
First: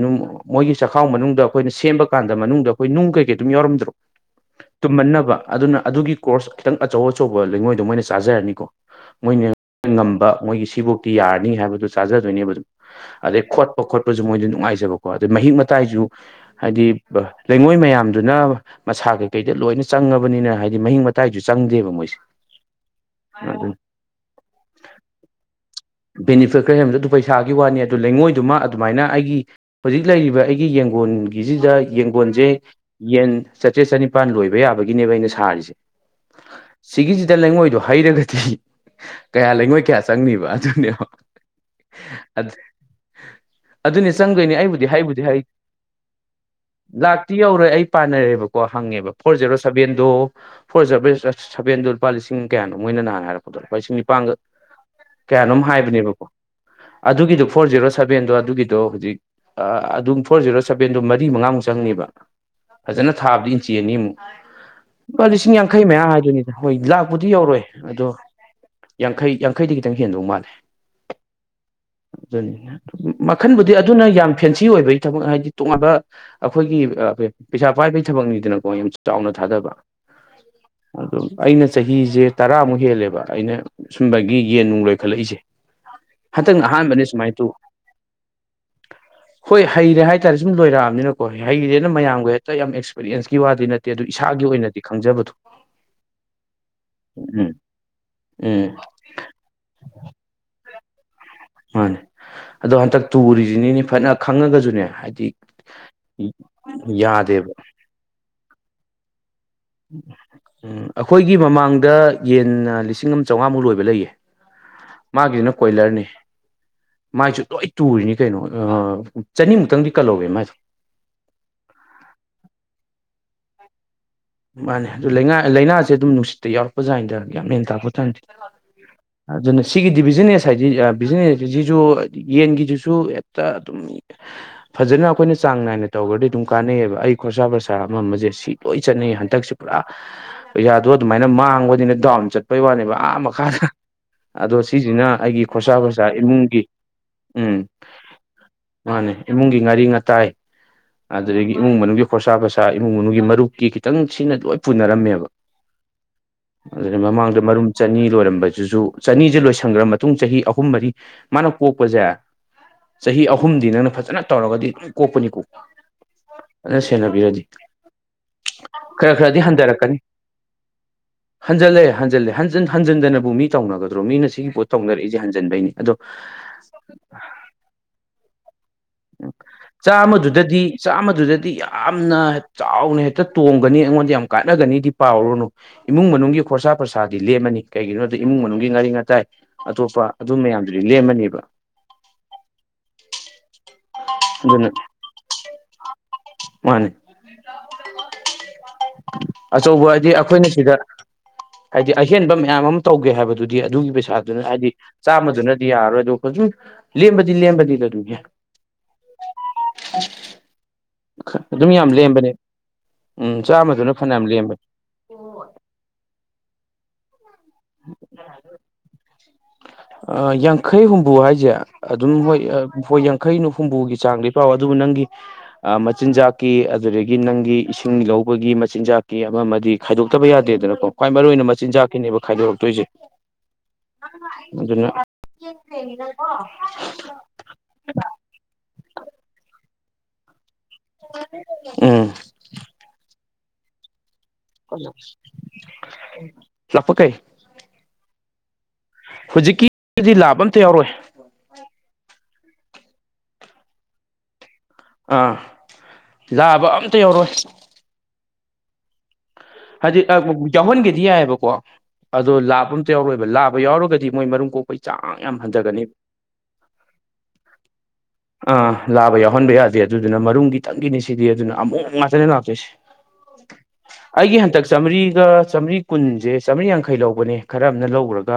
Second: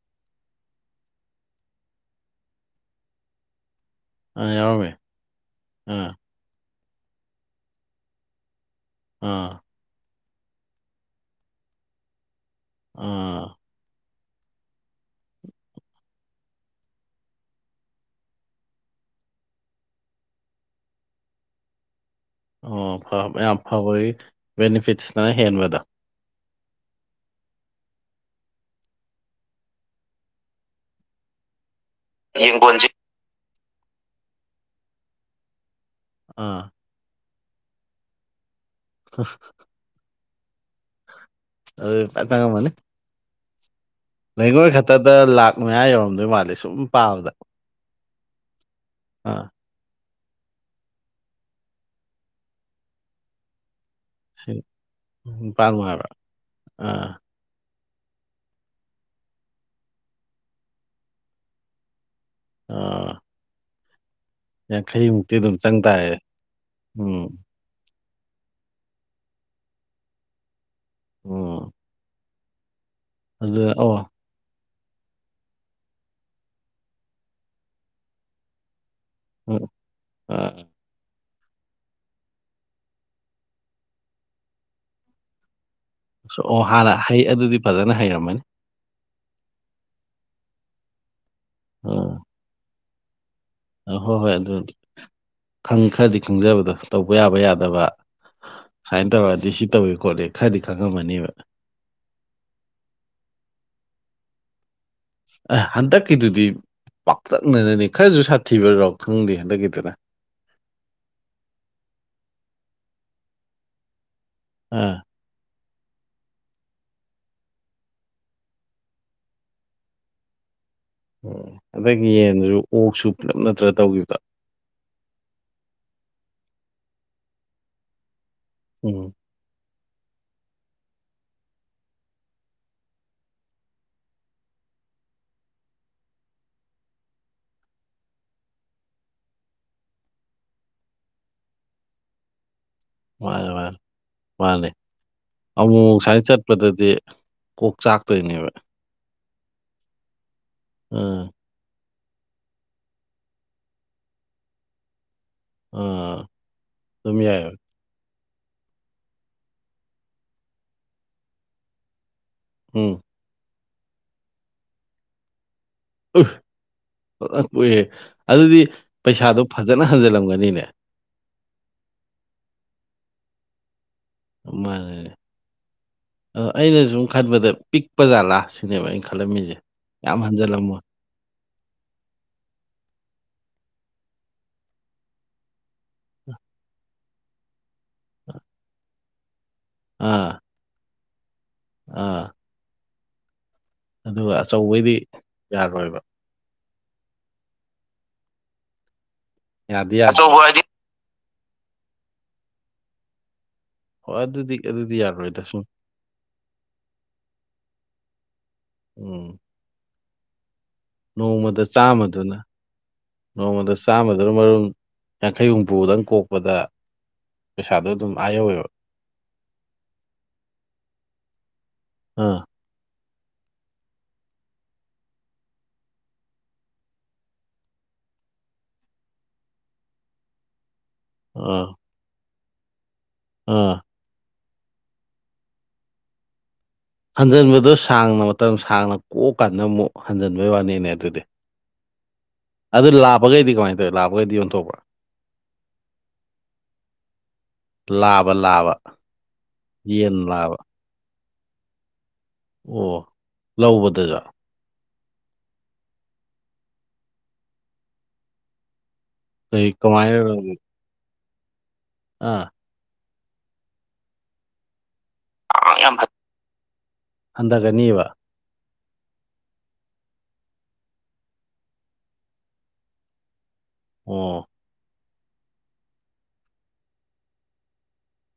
ꯃꯣꯏꯒꯤ ꯆꯈꯥꯎ ꯃꯅꯨꯡꯗ ꯑꯩꯈꯣꯏꯅ ꯁꯦꯝꯕ ꯀꯥꯟꯗ ꯃꯅꯨꯡꯗ ꯑꯩꯈꯣꯏ ꯅꯨꯡ ꯀꯩꯀꯩ ꯑꯗꯨꯝ ꯌꯥꯎꯔꯝꯗ꯭ꯔꯣ ꯑ ꯌꯥꯎꯔꯝꯃꯦ ꯇꯨꯝꯃꯟꯅꯕ ꯑꯗꯨꯅ ꯑꯥ ꯑꯗꯨꯒꯤ ꯀꯣꯔꯁ ꯈꯤꯇꯪ ꯑꯆꯧ ꯑꯆꯧꯕ ꯂꯩꯉꯣꯏꯗꯣ ꯃꯣꯏꯅ ꯆꯥꯖꯔꯅꯤꯀꯣ ꯃꯣꯏꯅ ꯑꯥ ꯉꯝꯕ ꯃꯣꯏꯒꯤ ꯁꯤꯕꯨꯛꯀꯤ ꯌꯥꯔꯅꯤ ꯍꯥꯏꯕꯗꯨ ꯆꯥꯖꯗꯣꯏꯅꯦꯕ ꯑꯗꯨꯝ ꯑꯝ ꯑꯗꯩ ꯈꯣꯠꯄ ꯈꯣꯠꯄꯖꯨ ꯃꯣꯏꯗ ꯅꯨꯡꯉꯥꯏꯖꯕ ꯀꯣ ꯑꯗꯩ ꯃꯍꯤꯛ ꯃꯇꯥꯏꯖꯨ ꯍꯥꯏꯗꯤ ꯕ ꯂꯩꯉꯣꯏ ꯃꯌꯥꯝꯗꯨꯅ ꯃꯁꯥ ꯀꯩꯀꯩꯗ ꯂꯣꯏꯅ ꯆꯪꯉꯕꯅꯤꯅ ꯍꯥꯏꯗꯤ ꯃꯍꯤꯛ ꯃꯇꯥꯏꯖꯨ ꯆꯪꯗꯦꯕ ꯃꯣꯏꯁꯦ ꯑꯣ ꯐꯕ ꯌꯥꯝ ꯑꯗꯨ ꯐꯕꯒꯤ ꯕꯦꯅꯤꯐꯤꯠꯁꯅ ꯍꯦꯟꯕꯗꯣ ꯕꯦꯅꯤꯐꯤꯠ ꯈꯩꯖꯨ ꯑꯗꯨ ꯄꯩꯁꯥꯒꯤ ꯋꯥꯅꯤ ꯑꯗꯨ ꯂꯩꯉꯣꯏꯗꯨꯃ ꯑꯗꯨꯃꯥꯏꯅ ꯑꯩꯒꯤ ꯍꯧꯖꯤꯛ ꯂꯩꯔꯤꯕ ꯑꯩꯒꯤ ꯌꯦꯡꯒꯣꯟꯒꯤꯖꯤꯗ ꯒꯣꯟꯁꯦ ꯌꯦꯡꯒꯣꯟꯁꯤ ꯌꯦꯟ ꯆꯥꯇ꯭ꯔꯦꯠ ꯆꯅꯤꯄꯥꯥꯟ ꯂꯣꯏꯕ ꯌꯥꯕꯒꯤꯅꯦꯕ ꯑꯩꯅ ꯁꯥꯔꯤꯁꯦ ꯑꯥ ꯁꯤꯒꯤꯖꯤꯗ ꯂꯩꯉꯣꯏꯗꯣ ꯍꯩꯔꯒꯗꯤ ꯀꯌꯥ ꯂꯩꯉꯣꯏ ꯀꯌꯥ ꯆꯪꯅꯤꯕ ꯑꯗꯨꯅꯦꯕ ꯑꯗꯨ ꯐꯖꯟ ꯆꯪꯉꯝꯃꯅꯤ ꯑꯗꯨꯅꯦ ꯆꯪꯗꯣꯏꯅꯦ ꯂꯩꯉꯣꯏ ꯑꯩꯕꯨꯗꯤ ꯈꯛꯇꯗ ꯍꯥꯏꯕꯨꯗꯤ ꯍꯥꯏ ꯂꯥꯛ ꯃꯌꯥ ꯌꯧꯔꯝꯗꯣꯏ ꯃꯥꯜꯂ‌ꯦ ꯁꯨꯝ ꯄꯥꯕꯗ ꯂꯥꯛꯇꯤ ꯌꯧꯔꯣꯏ ꯑꯩ ꯄꯥꯟꯅꯔꯦꯕꯀꯣ ꯍꯪꯉꯦꯕ ꯐꯣꯔ ꯑꯥ ꯖꯦꯔꯣ ꯁꯚꯦꯟꯗꯣ ꯐꯣꯔꯖꯕ‌ꯦꯁ ꯆꯁ ꯁꯚꯦꯟꯗꯣ ꯂꯨꯄꯥ ꯂꯤꯁꯤꯡ ꯀꯌꯥꯅꯣ ꯃꯣꯏꯅ ꯅꯍꯥꯟ ꯍꯥꯏꯔꯛ ꯂꯨꯄꯥ ꯂꯤꯁꯤꯡ ꯅꯤꯄꯥꯟꯒ ꯀꯌꯥꯅꯣꯝ ꯅꯤꯄꯥꯥꯟꯃꯨꯛ ꯍꯥꯏꯕ꯭ꯔꯥ ꯍꯥꯏꯕꯅꯦꯕꯀꯣ ꯑꯥ ꯑꯗꯨꯒꯤꯗꯨ ꯐꯣꯔ ꯖꯦꯔꯣ ꯁꯚꯦꯟꯗꯣ ꯑꯗꯨꯒꯤꯗꯣ ꯍꯧꯖꯤꯛ ꯑꯗꯨꯝ ꯐꯣꯔ ꯖꯦꯔꯣ ꯁꯚꯦꯟꯗꯣ ꯃꯔꯤ ꯃꯉꯥꯃꯨꯛ ꯆꯪꯅꯤꯕ ꯐꯖꯅ ꯑꯥ ꯊꯥꯕꯤ ꯏꯟꯆꯤ ꯑꯅꯤ ꯑꯃꯨꯛ ꯂꯨꯄꯥ ꯌꯥꯡꯈꯩꯃꯨꯛꯇꯤ ꯂꯤꯁꯤꯡ ꯑꯗꯨꯝ ꯆꯪ ꯌꯥꯡꯈꯩ ꯃꯌꯥ ꯇꯥꯔꯦ ꯍꯥꯏꯗꯨꯅꯤꯗ ꯍꯣꯏ ꯎꯝ ꯂꯥꯛꯄꯨꯗꯤ ꯌꯧꯔꯣꯏ ꯑꯗꯣ ꯌꯥꯡꯈꯩ ꯌꯥꯡꯈꯩꯗꯤ ꯈꯤꯇꯪ ꯍꯦꯟꯗꯧ ꯃꯥꯜꯂꯦ ꯑꯣ ꯑꯗꯨꯅꯤ ꯃꯈꯟꯕꯨꯗꯤ ꯑꯣ ꯑꯗꯨꯅ ꯌꯥꯝ ꯐꯦꯟꯁꯤ ꯑꯣꯏꯕꯩ ꯊꯕꯛ ꯍꯥꯏꯗꯤ ꯇꯣꯡꯉꯥꯟꯕ ꯑꯈꯣꯏꯒꯤ ꯑ ꯄꯩꯁꯥ ꯄꯥꯏꯕꯩ ꯊꯕꯛꯅꯤꯗꯅꯀꯣ ꯌꯥꯝ ꯆꯥꯎꯅ ꯊꯥꯗꯕ ꯑꯗꯨꯝ ꯑꯩꯅ ꯆꯍꯤꯖꯦ ꯇꯔꯥꯃꯨꯛ ꯍꯦꯜꯂꯦꯕ ꯑꯩꯅ ꯁꯨꯝꯕꯒꯤ ꯌꯦꯟ ꯅꯨꯡ ꯂꯣꯏꯈꯠꯂꯛꯏꯖꯦ ꯑꯣ ꯍꯥꯟꯅ ꯍꯩ ꯑꯗꯨꯗꯤ ꯐꯖꯅ ꯍꯩꯔꯝꯃꯅꯤ ꯍꯣꯏ ꯍꯩꯔꯦ ꯍꯥꯏꯇꯥꯔꯦ ꯁꯨꯝ ꯂꯣꯏꯔꯛꯑꯝꯅꯤꯅꯀꯣ ꯍꯩꯔꯦꯅ ꯎꯝ ꯃꯌꯥꯝꯒ ꯍꯦꯛꯇ ꯌꯥꯝ ꯑ‌ꯦꯛꯁ ꯄꯤꯑꯦꯟꯁꯀꯤ ꯋꯥꯠ ꯗꯤ ꯑ ꯅꯠꯇꯦ ꯑꯗꯨ ꯍꯣꯏ ꯍꯣꯏ ꯏꯁꯥꯒꯤ ꯑꯣꯏꯅꯗꯤ ꯈꯪꯖꯕꯗꯣ ꯈꯪ ꯈꯔꯗꯤ ꯈꯪꯖꯕꯗꯣ ꯇꯧꯕ ꯌꯥꯕ ꯎꯝ ꯌꯥꯗꯕ ꯎꯝ ꯁꯨꯃꯥꯏꯅ ꯇꯧꯔꯛꯑꯗꯤ ꯁꯤ ꯇꯧꯋꯦ ꯈꯣꯠꯂꯦ ꯈꯔꯗꯤ ꯈꯪꯉꯝꯃꯅꯦꯕ ꯃꯥꯅꯦ ꯑꯗꯣ ꯍꯟꯇꯛ ꯇꯨꯔꯤꯖꯤꯅꯤꯅ‌ꯦ ꯐꯅ ꯈꯪꯉꯒꯖꯨꯅꯦ ꯍꯥꯏ ꯑ ꯍꯟꯗꯛꯀꯤꯗꯨꯗꯤ ꯌꯥꯗꯦꯕ ꯄꯥꯛꯇꯛꯅꯅꯅꯤ ꯈꯔꯖꯨ ꯁꯥꯊꯤꯕꯔꯣꯛ ꯈꯪꯗꯦ ꯍꯟꯗꯛꯀꯤꯗꯨ ꯎꯝ ꯑꯈꯣꯏꯒꯤ ꯃꯃꯥꯡꯗ ꯌꯦꯟꯅ ꯂꯤꯁꯤꯡ ꯑꯃ ꯆꯥꯎꯉꯥꯃꯨꯛ ꯂꯣꯏꯕ ꯂꯩꯌꯦ ꯑꯥ ꯃꯥꯒꯤꯖꯤꯅ ꯀꯣꯏꯂ꯭ꯔꯅꯤ ꯃꯥꯏꯖꯨ ꯂꯣꯏ ꯇꯨꯔꯤꯅꯤ ꯀꯩꯅꯣ ꯑ ꯆꯅꯤꯃꯨꯛꯇꯪꯗꯤ ꯀꯜꯍꯧꯋꯦ ꯃꯥꯏꯗꯨ ꯎꯝ ꯑꯗꯒꯤ ꯌꯦꯟꯖꯨ ꯑꯣꯛꯁꯨ ꯄꯨꯂꯞ ꯅꯠꯇ꯭ꯔ ꯇꯧꯒꯤꯕꯗꯣ ꯃꯥꯅꯦ ꯑꯗꯨ ꯂꯩꯉꯥ ꯂꯩꯅꯥꯖ‌ꯦ ꯑꯗꯨꯝ ꯅꯨꯡꯁꯤꯠꯇ ꯌꯥꯎꯔꯛꯄꯖꯥꯠꯅꯤꯗ ꯒ꯭ꯌꯥꯟ ꯃꯦꯟ ꯇꯥꯕꯇꯥꯟꯇꯦ ꯎꯝ ꯑꯗꯨꯅ ꯁꯤꯒꯤꯗꯤ ꯕꯤꯖꯤꯅꯦꯁ ꯍꯥꯏꯗꯤ ꯑ ꯕꯤꯖꯤꯅꯦꯁ ꯁꯤ ꯖꯤꯖꯨ ꯌꯦꯟꯒꯤꯖꯤꯁꯨ ꯍꯦꯛꯇ ꯑꯗꯨꯝ ꯐꯖꯅ ꯑꯈꯣꯏꯅ ꯆꯥꯡ ꯅꯥꯏꯅ ꯇꯧꯒ꯭ꯔꯗꯤ ꯑꯗꯨꯝ ꯀꯥꯟꯅꯩꯌꯦꯕ ꯑꯩ ꯈꯣꯔꯁꯥ ꯄ꯭ꯔꯁꯥ ꯑꯃ ꯑꯃꯖꯦ ꯁꯤ ꯂꯣꯏ ꯆꯠꯅꯩ ꯍꯟꯇꯛꯁꯨ ꯄꯨꯔꯥ ꯄꯩꯁꯥꯗꯨ ꯑꯗꯨꯃꯥꯏꯅ ꯃꯥꯡꯕꯗꯤꯅ ꯗꯥꯎꯟ ꯆꯠꯄꯩ ꯋꯥꯅꯦꯕ ꯑꯥ ꯃꯥꯅꯦ ꯃꯈꯥꯗ ꯃꯥꯅꯦ ꯑꯗꯣ ꯃꯥꯅꯦ ꯁꯤꯖꯤꯅ ꯑꯩꯒꯤ ꯈꯣꯔꯁꯥ ꯑꯃꯨꯛ ꯑꯃꯨꯛ ꯄꯨꯔꯁꯥ ꯁꯨꯃꯥꯏꯅ ꯏꯃꯨꯡꯒꯤ ꯆꯠꯄꯗꯗꯤ ꯎꯝ ꯀꯣꯛ ꯆꯥꯛꯇꯣꯏꯅꯦꯕ ꯃꯥꯅꯦ ꯏꯃꯨꯡꯒꯤ ꯉꯥꯔꯤ ꯉꯇꯥꯏ ꯑ ꯏꯃꯨꯡ ꯃꯅꯨꯡꯒꯤ ꯈꯣꯔꯁꯥ ꯄ꯭ꯔꯁꯥ ꯏꯃꯨꯡ ꯃꯅꯨꯡꯒꯤ ꯃꯔꯨꯞꯀꯤ ꯈꯤꯇꯪ ꯁꯤꯅ ꯂꯣꯏ ꯄꯨꯅꯔꯝꯃꯦꯕ ꯑꯥ ꯑꯗꯨꯗ ꯑꯗꯨꯝ ꯃꯃꯥꯡꯗ ꯌꯥꯏꯑꯕ ꯃꯔꯨꯝ ꯆꯅꯤ ꯂꯣꯏꯔꯝꯕꯖꯤꯖꯨ ꯆꯅꯤꯖꯦ ꯂꯣꯏꯁꯟꯒ꯭ꯔ ꯃꯇꯨꯡ ꯆꯍꯤ ꯑꯍꯨꯝ ꯃꯔꯤ ꯃꯥꯅ ꯀꯣꯛꯄꯖꯦ ꯎꯝ ꯆꯍꯤ ꯑꯍꯨꯝꯗꯤ ꯅꯪꯅ ꯐꯖꯅ ꯇꯧꯔꯒꯗꯤ ꯑꯗꯨꯝ ꯀꯣꯛꯄꯅꯤꯀꯣ ꯎ ꯐꯖꯅ ꯀ‌ꯣꯛꯑꯦꯍ‌ꯦ ꯑꯗꯨꯗꯤ ꯈꯔ ꯈꯔꯗꯤ ꯄꯩꯁꯥꯗꯣ ꯐꯖꯅ ꯍꯟꯊꯔꯛꯀꯅꯤ ꯍꯟꯖꯜꯂꯝꯒꯅꯤꯅꯦ ꯍꯟꯖꯜꯂꯦ ꯍꯟꯖꯜꯂꯦ ꯍꯟꯖꯟ ꯍꯟꯖꯟꯗꯅꯕꯨ ꯃꯤ ꯇꯧꯅꯒꯗ꯭ꯔꯣ ꯃꯤꯅ ꯁꯤꯒꯤ ꯄꯣꯠ ꯃꯥꯅꯦ ꯇꯧꯅꯔꯛꯏꯖ‌ꯦ ꯍꯟꯖꯟꯕꯩꯅꯤ ꯑꯗꯣ ꯕꯗ ꯄꯤꯛ ꯄꯥꯖꯥꯜꯂ ꯎꯝ ꯆꯥꯝꯃꯗꯨꯗꯗꯤ ꯆꯥꯝꯃꯗꯨꯗꯗꯤ ꯌꯥꯝ ꯌꯥꯝꯅ ꯆꯥꯎꯅ ꯍꯦꯛꯇ ꯇꯣꯡꯒꯅꯤ ꯑꯩꯉꯣꯟꯗ ꯌꯥꯝ ꯀꯥꯅꯒꯅꯤꯗꯤ ꯄꯥꯎꯔꯨꯔꯅꯨ ꯏꯃꯨꯡ ꯃꯅꯨꯡꯒꯤ ꯈꯣꯔꯁꯥ ꯄ꯭ꯔꯁꯥꯗꯤ ꯂꯦꯝꯃꯅꯤ ꯀꯩꯒꯤꯅꯣꯗꯤ ꯏꯃꯨꯡ ꯃꯅꯨꯡꯒꯤ ꯉꯥꯔꯤ ꯉꯥꯇꯥꯏ ꯑꯇꯣꯞꯄ ꯑꯗꯨ ꯑꯥ ꯃꯌꯥꯝꯗꯨꯗꯤ ꯂꯦꯝꯃꯅꯦꯕ ꯑꯥ ꯑꯗꯨꯒ ꯑꯆꯧꯕꯩꯗꯤ ꯌꯥꯔꯣꯏꯕ ꯃꯥꯅꯦ ꯑꯆꯧꯕ ꯌꯥꯗꯤ ꯍꯥꯏꯗꯤ ꯌꯥꯗꯦ ꯑꯈꯣꯏꯅ ꯁꯤꯗ ꯍꯥꯏꯗꯤ ꯑꯍꯦꯟꯕ ꯃꯌꯥꯝ ꯑꯃ ꯇꯧꯒꯦ ꯍꯥꯏꯕꯗꯨꯗꯤ ꯑꯗꯨꯒꯤ ꯍꯣꯏ ꯄꯩꯁꯥꯗꯨꯅ ꯑꯗꯨꯗꯤ ꯍꯥꯏꯗꯤ ꯑꯗꯨꯗꯤ ꯌꯥꯔꯣꯏꯗ ꯁꯨꯝ ꯆꯥꯝꯃꯗꯨꯅꯗꯤ ꯌꯥꯔꯣꯏ ꯑꯗꯨ ꯍꯧꯖꯤꯛ ꯂꯦꯝꯕꯗꯤ ꯂꯦꯝꯕꯅꯤꯗ ꯑꯗꯨꯝ ꯌꯥꯏ ꯎꯝ ꯅꯣꯡꯃꯗ ꯑꯗꯨꯝ ꯌꯥꯝ ꯂꯦꯝꯕꯅꯦ ꯆꯥꯝꯃꯗꯨꯅ ꯎꯝ ꯅꯣꯡꯃꯗ ꯐꯅꯌꯥꯝ ꯆꯥꯝꯃꯗꯨꯅ ꯂꯦꯝꯕꯅꯦ ꯃꯔꯨꯝ ꯌꯥꯡꯈꯩ ꯍꯨꯝꯐꯨꯗꯪ ꯀꯣꯛꯄꯗ ꯄꯩꯁꯥꯗꯣ ꯑꯗꯨꯝ ꯑꯥꯌꯧꯋꯦꯕ ꯑꯥ ꯌꯥꯡꯈꯩ ꯍꯨꯝꯐꯨ ꯍꯥꯏꯁꯦ ꯑꯗꯨꯝ ꯍꯣꯏ ꯑꯥ ꯑ ꯍꯣꯏ ꯌꯥꯡ ꯈꯩꯅ ꯍꯨꯝꯐꯨꯒꯤ ꯆꯥꯡꯗꯤ ꯄꯥꯎ ꯑꯗꯨꯕꯨ ꯅꯪꯒꯤ ꯑꯥ ꯃꯆꯤꯟꯖꯥꯛꯀꯤ ꯑꯗꯨꯗꯒꯤ ꯅꯪꯒꯤ ꯏꯁꯤꯡ ꯂꯧꯕꯒꯤ ꯃꯆꯤꯟꯖꯥꯛꯀꯤ ꯑꯃ ꯑꯃꯗꯤ ꯈꯥꯏꯗꯣꯛꯇꯕ ꯌꯥꯗꯦꯗꯅꯀꯣ ꯈ꯭ꯋꯥꯏ ꯃꯔꯨ ꯑꯣꯏꯅ ꯑꯥ ꯃꯆꯤꯟꯖꯥꯛꯀꯤꯅꯦꯕ ꯈꯥꯏꯗꯣꯔꯛꯇꯣꯏꯖꯦ ꯑꯥ ꯑꯗꯨꯅ ꯍꯟꯖꯟꯕꯗꯣ ꯁꯥꯡꯅ ꯃꯇꯝ ꯁꯥꯡꯅ ꯀꯣꯛꯑꯀꯥꯟꯗ ꯑꯃꯨꯛ ꯍꯟꯖꯤꯟꯕꯩ ꯋꯥꯅꯤꯅꯦ ꯑꯗꯨꯗꯤ ꯎꯝ ꯑꯗꯨ ꯂꯥꯕꯒꯩꯗꯤ ꯀꯃꯥꯏꯅ ꯇꯧꯋꯦ ꯂꯥꯕꯒꯩꯗꯤ ꯌꯣꯟꯊꯣꯛ ꯂꯥꯞꯄ ꯀꯩ ꯂꯥꯕ ꯂꯥꯕ ꯍꯧꯖꯤꯛꯀꯤꯗꯤ ꯂꯥꯕ ꯑꯝꯇ ꯌꯥꯎꯔꯣꯏ ꯑꯣ ꯂꯧꯕꯗꯖꯨ ꯑꯥ ꯂꯥꯕ ꯑꯝꯇ ꯌꯥꯎꯔꯣꯏ ꯀꯩ ꯍꯥꯏꯗꯤ ꯀꯃꯥꯏꯅ ꯌꯥꯎꯍꯟꯒꯦꯗꯤ ꯌꯥꯏꯌꯦꯕꯀꯣ ꯑꯗꯣ ꯑꯥ ꯂꯥꯕ ꯌꯥꯎꯔꯣꯏꯕ ꯂꯥꯕ ꯌꯥꯎꯔꯒꯗꯤ ꯃꯣꯏ ꯃꯔꯨꯝ ꯀꯣꯛꯄ ꯆꯥꯡ ꯌꯥꯝ ꯍꯟꯗꯒꯅꯤ ꯌꯥꯝ ꯐ ꯍꯟꯊꯒꯅꯤꯕ ꯑꯥ ꯂꯥꯕ ꯌꯥꯎꯍꯟꯕ ꯌꯥꯗꯦ ꯑꯗꯨꯗꯨꯅ ꯃꯔꯨꯝ ꯒꯤꯇꯪꯒꯤꯅꯤ ꯁꯤꯗꯤ ꯑꯗꯨꯅ ꯑꯃꯣꯝ ꯉꯥꯛꯇꯅꯦ ꯂꯥꯛꯇꯣꯏꯁꯦ ꯑꯩꯒꯤ ꯑꯣ ꯍꯟꯗꯛ ꯆꯥꯃꯔꯤꯒ ꯆꯥꯝꯔꯤ ꯀꯨꯟꯖꯦ ꯆꯥꯝꯔꯤ ꯌꯥꯡꯈꯩ ꯂꯧꯕꯅꯦ ꯈꯔ ꯑꯃꯅ ꯂꯧꯒ꯭ꯔꯒ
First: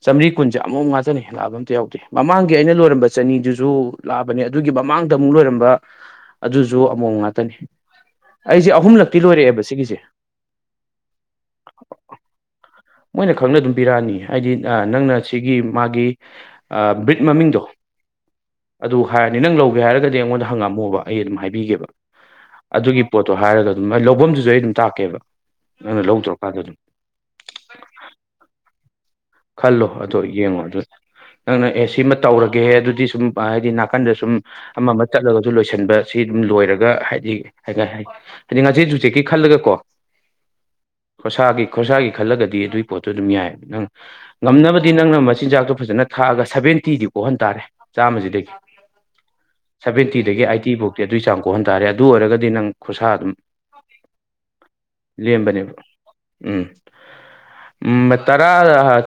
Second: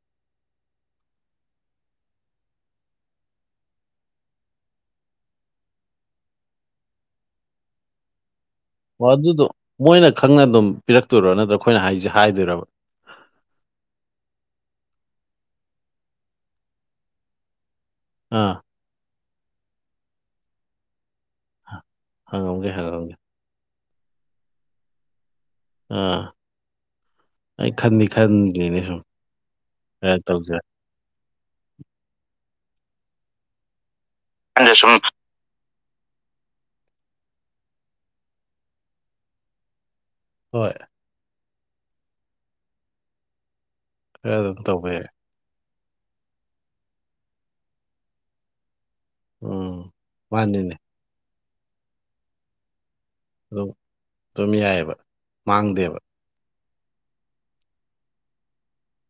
ꯆꯥꯝꯔꯤ ꯀꯨꯟꯖꯦ ꯑꯃꯣꯝ ꯉꯥꯇꯅꯦ ꯂꯥꯕ ꯑꯝꯇ ꯌꯥꯎꯗꯦ ꯃꯃꯥꯡꯒꯤ ꯑꯩꯅ ꯂꯣꯏꯔꯝꯕ ꯆꯅꯤꯗꯨꯖꯨ ꯂꯥꯕꯅꯦ ꯑꯗꯨꯒꯤ ꯃꯃꯥꯡꯗ ꯑꯃꯨꯛ ꯂꯣꯏꯔꯝꯕ ꯑꯗꯨꯖꯨ ꯑꯃꯣꯝ ꯉꯥꯇꯅꯦ ꯑꯩꯖꯦ ꯑꯣ ꯑꯍꯨꯝꯂꯛꯇꯤ ꯑꯗꯨꯗꯣ ꯂꯣꯏꯔꯛꯑꯦꯕ ꯁꯤꯒꯤꯁꯦ ꯃꯣꯏꯅ ꯈꯪꯅ ꯑꯗꯨꯝ ꯄꯤꯔꯛꯇꯣꯏꯔꯣ ꯅꯠꯇ꯭ꯔꯣ ꯑꯩꯈꯣꯏꯅ ꯍꯥꯏꯖꯦ ꯍꯥꯏꯗꯣꯏꯔꯕ ꯃꯣꯏꯅ ꯈꯪꯅ ꯑꯗꯨꯝ ꯄꯤꯔꯛꯑꯅꯤ ꯍꯥꯏꯗꯤ ꯅꯪꯅ ꯁꯤꯒꯤ ꯃꯥꯒꯤ ꯑꯥ ꯕ꯭ꯔꯤꯠ ꯃꯃꯤꯡꯗꯣ ꯑꯥ ꯑꯗꯨ ꯍꯥꯏꯔꯅꯤ ꯅꯪ ꯂꯧꯒꯦ ꯍꯥꯏꯔꯒꯗꯤ ꯑꯩꯉꯣꯟꯗ ꯍꯪꯉꯛꯑꯝꯃꯣꯕ ꯑꯩ ꯑꯗꯨꯝ ꯍꯥꯏꯕꯤꯒꯦꯕ ꯍꯪꯉꯝꯒꯦ ꯑꯗꯨꯒꯤ ꯍꯪꯉꯝꯒꯦ ꯄꯣꯠ ꯇꯣ ꯍꯥꯏꯔꯒ ꯑꯗꯨꯝ ꯑꯩ ꯂꯧꯕꯝꯗꯨꯖꯨ ꯑꯩ ꯑꯗꯨꯝ ꯇꯥꯛꯀꯦꯕ ꯅꯪꯅ ꯑꯥ ꯂꯧꯗꯣꯔꯀꯥꯟꯗ ꯑꯗꯨꯝ ꯑꯩ ꯈꯟꯗꯤ ꯈꯟꯗ꯭ꯔꯤꯅꯦ ꯁꯨꯝ ꯈꯜꯂꯣ ꯈꯔ ꯑꯗꯣ ꯇꯧꯁꯤꯔ ꯌꯦꯡꯉꯣ ꯑꯗꯣ ꯅꯪꯅ ꯑꯦ ꯁꯤ ꯑꯃ ꯇꯧꯔꯒꯦꯍꯦ ꯑꯗꯨꯗꯤ ꯁꯨꯝ ꯍꯥꯏꯗꯤ ꯅꯥꯀꯟꯗ ꯁꯨꯝ ꯑꯗ ꯑꯃ ꯁꯨꯝ ꯑꯃ ꯆꯠꯂꯒꯁꯨ ꯂꯣꯏꯁꯟꯕ ꯁꯤ ꯑꯗꯨꯝ ꯂꯣꯏꯔꯒ ꯍꯥꯏꯗꯤ ꯍꯥꯏ ꯍꯥꯏꯗꯤ ꯉꯆꯦꯠ ꯌꯨꯆꯦꯠꯀꯤ ꯈꯜꯂꯒ ꯀꯣ ꯍꯣꯏ ꯈꯣꯔꯁꯥꯒꯤ ꯈꯣꯔꯁꯥꯒꯤ ꯈꯜꯂꯒꯗꯤ ꯑꯗꯨꯒꯤ ꯄꯣꯠꯇꯨ ꯑꯗꯨꯝ ꯌꯥꯏ ꯅꯪ ꯈꯔ ꯑꯗꯨꯝ ꯇꯧꯕ ꯉꯝꯅꯕꯗꯤ ꯌꯥꯏ ꯅꯪꯅ ꯃꯆꯤꯟꯖꯥꯛꯇꯣ ꯐꯖꯅ ꯊꯥꯛꯑꯒ ꯁꯕꯦꯟꯇꯤꯗꯤ ꯀꯣꯛꯍꯟ ꯇꯥꯔꯦ ꯆꯥꯝꯃꯖꯤꯗꯒꯤ ꯎꯝ ꯁꯚꯦꯟꯇꯤꯗꯒꯤ ꯑꯥꯏꯇꯤ ꯃꯥꯅꯤꯅꯦ ꯕꯧꯇꯤ ꯑꯗꯨꯏ ꯆꯥꯡ ꯀꯣꯛꯍꯟ ꯇꯥꯔꯦ ꯑꯗꯨ ꯑꯣꯏꯔꯒꯗꯤ ꯅꯪ ꯈꯣꯔꯁꯥ ꯑꯗꯨꯝ ꯑꯗꯨꯝ ꯌꯥꯏꯑꯕ ꯂꯦꯝꯕꯅꯦꯕ ꯃꯥꯡꯗꯦꯕ ꯎꯝ ꯎꯝ ꯇꯔꯥꯔꯥ